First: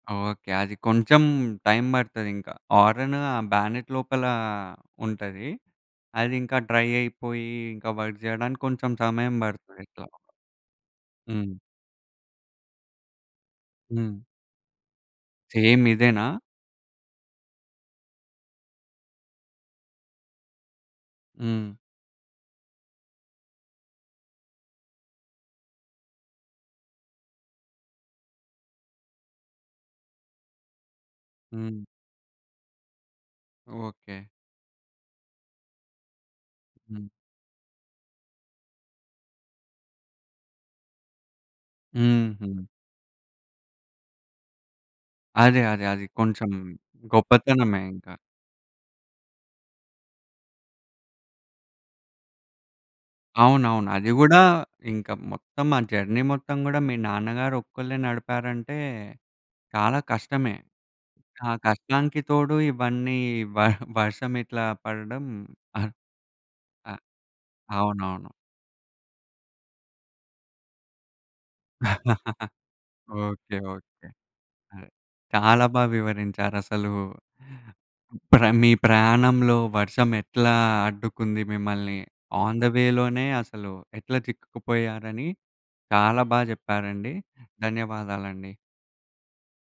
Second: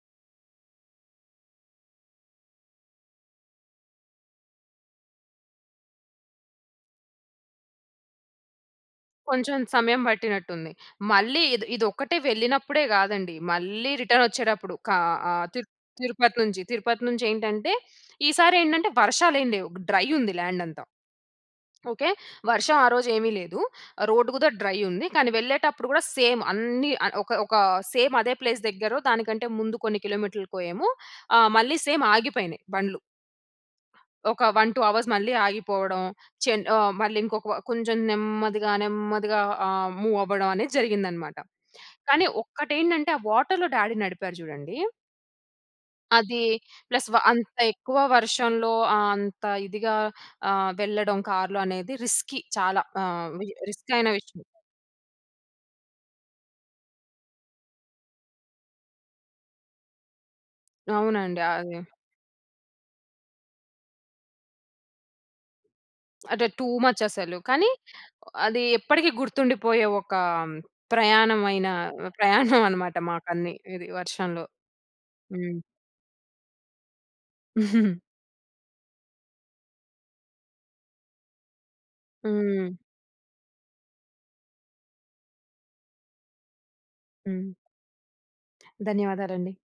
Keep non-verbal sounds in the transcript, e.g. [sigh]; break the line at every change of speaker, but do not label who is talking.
Okay. అది కొంచెం time పడతది ఇంకా. హారెను బ్యానెట్ లోపల ఉంటది. అది ఇంకా డ్రై అయిపోయి, ఇంకా వర్క్ చేయడానికి కొంచెం సమయం
కొంచెం
పడుతుంది
సమయం
ఇట్లా.
పట్టినట్టు ఉంది. మళ్ళీ
హ్మ్.
ఇద్ ఇది ఒక్కటే వెళ్ళినప్పుడే కాదండి. మళ్ళీ
హ్మ్.
రిటర్న్ వచ్చేటప్పుడు, కా ఆహ్,
సేమ్ ఇదేనా?
తిరుపతి నుంచి తిరుపతి నుంచి ఏంటంటే, ఈసారి ఏంటంటే, వర్షాలేం లేవు. డ్రై ఉంది ల్యాండ్ అంతా.
హ్మ్.
ఓకే. వర్షం ఆ రోజు ఏమి లేదు. రోడ్ గూడా డ్రై ఉంది కానీ వెళ్ళేటప్పుడు కూడా సేమ్ అన్నీ ఆహ్, ఒక ఒక సేమ్ అదే ప్లేస్ దగ్గరో దానికంటే ముందు కొన్ని కిలోమీటర్లకేమో ఆ! మళ్ళీ
హ్మ్.
సేమ్ ఆగిపోయినాయి బండ్లు.
ఓకే.
ఒక 1, 2 అవర్స్ మళ్ళీ ఆగిపోవడం. చెన్ ఆహ్,
హ్మ్.
మళ్ళీ ఇంకొక కొంచెం నెమ్మదిగా నెమ్మదిగా ఆహ్, మూవ్ అవ్వడం అనేది జరిగిందన్నమాట. కానీ
హుహు.
ఒక్కటి ఏంటంటే ఆ వాటర్‌లో డ్యాడీ నడిపారు జూడండి.
అదే, అదే. అది
అది
కొంచెం
ప్లస్ వ అంత
గొప్పతనమే
ఎక్కువ
ఇంకా.
వర్షంలో ఆహ్, అంత ఇదిగా ఆహ్, వెళ్ళడం కార్‌లో అనేది రిస్కీ చాలా ఆహ్, వి
అవునవును. అది
రిస్‌కైనా
గూడా
విషయం.
ఇంక మొత్తం ఆ జర్నీ మొత్తం కూడా మీ నాన్నగారు ఒక్కళ్ళే నడిపారంటే చాలా కష్టమే.
అవునండి.
ఆ
అది.
కష్టానికి తోడు ఇవన్నీ వ వర్షం ఇట్లా పడడం. ఆహ్
అంటే టూ మచ్ అసలు. కానీ
అవునవును.
అది ఎప్పటికి గుర్తుండిపోయే ఒక ప్రయాణమైన [chuckles]
[laughs]
ప్రయాణం అన్నమాట. మాకన్ని
ఓకే.
ఇది
ఓకే.
వర్షంలో. హ్మ్.
చాలా బా వివరించారు. అసలు
[giggles]
ప్రా మీ ప్రయాణంలో వర్షం ఎట్లా అడ్డుకుంది మిమ్మల్ని. ఆన్ ది
హ్మ్.
వే లోనే అసలు ఎట్లా చిక్కుకుపోయారని, చాలా బా చెప్పారండి.
హ్మ్.
ధన్యవాదాలండి.
ధన్యవాదాలండి.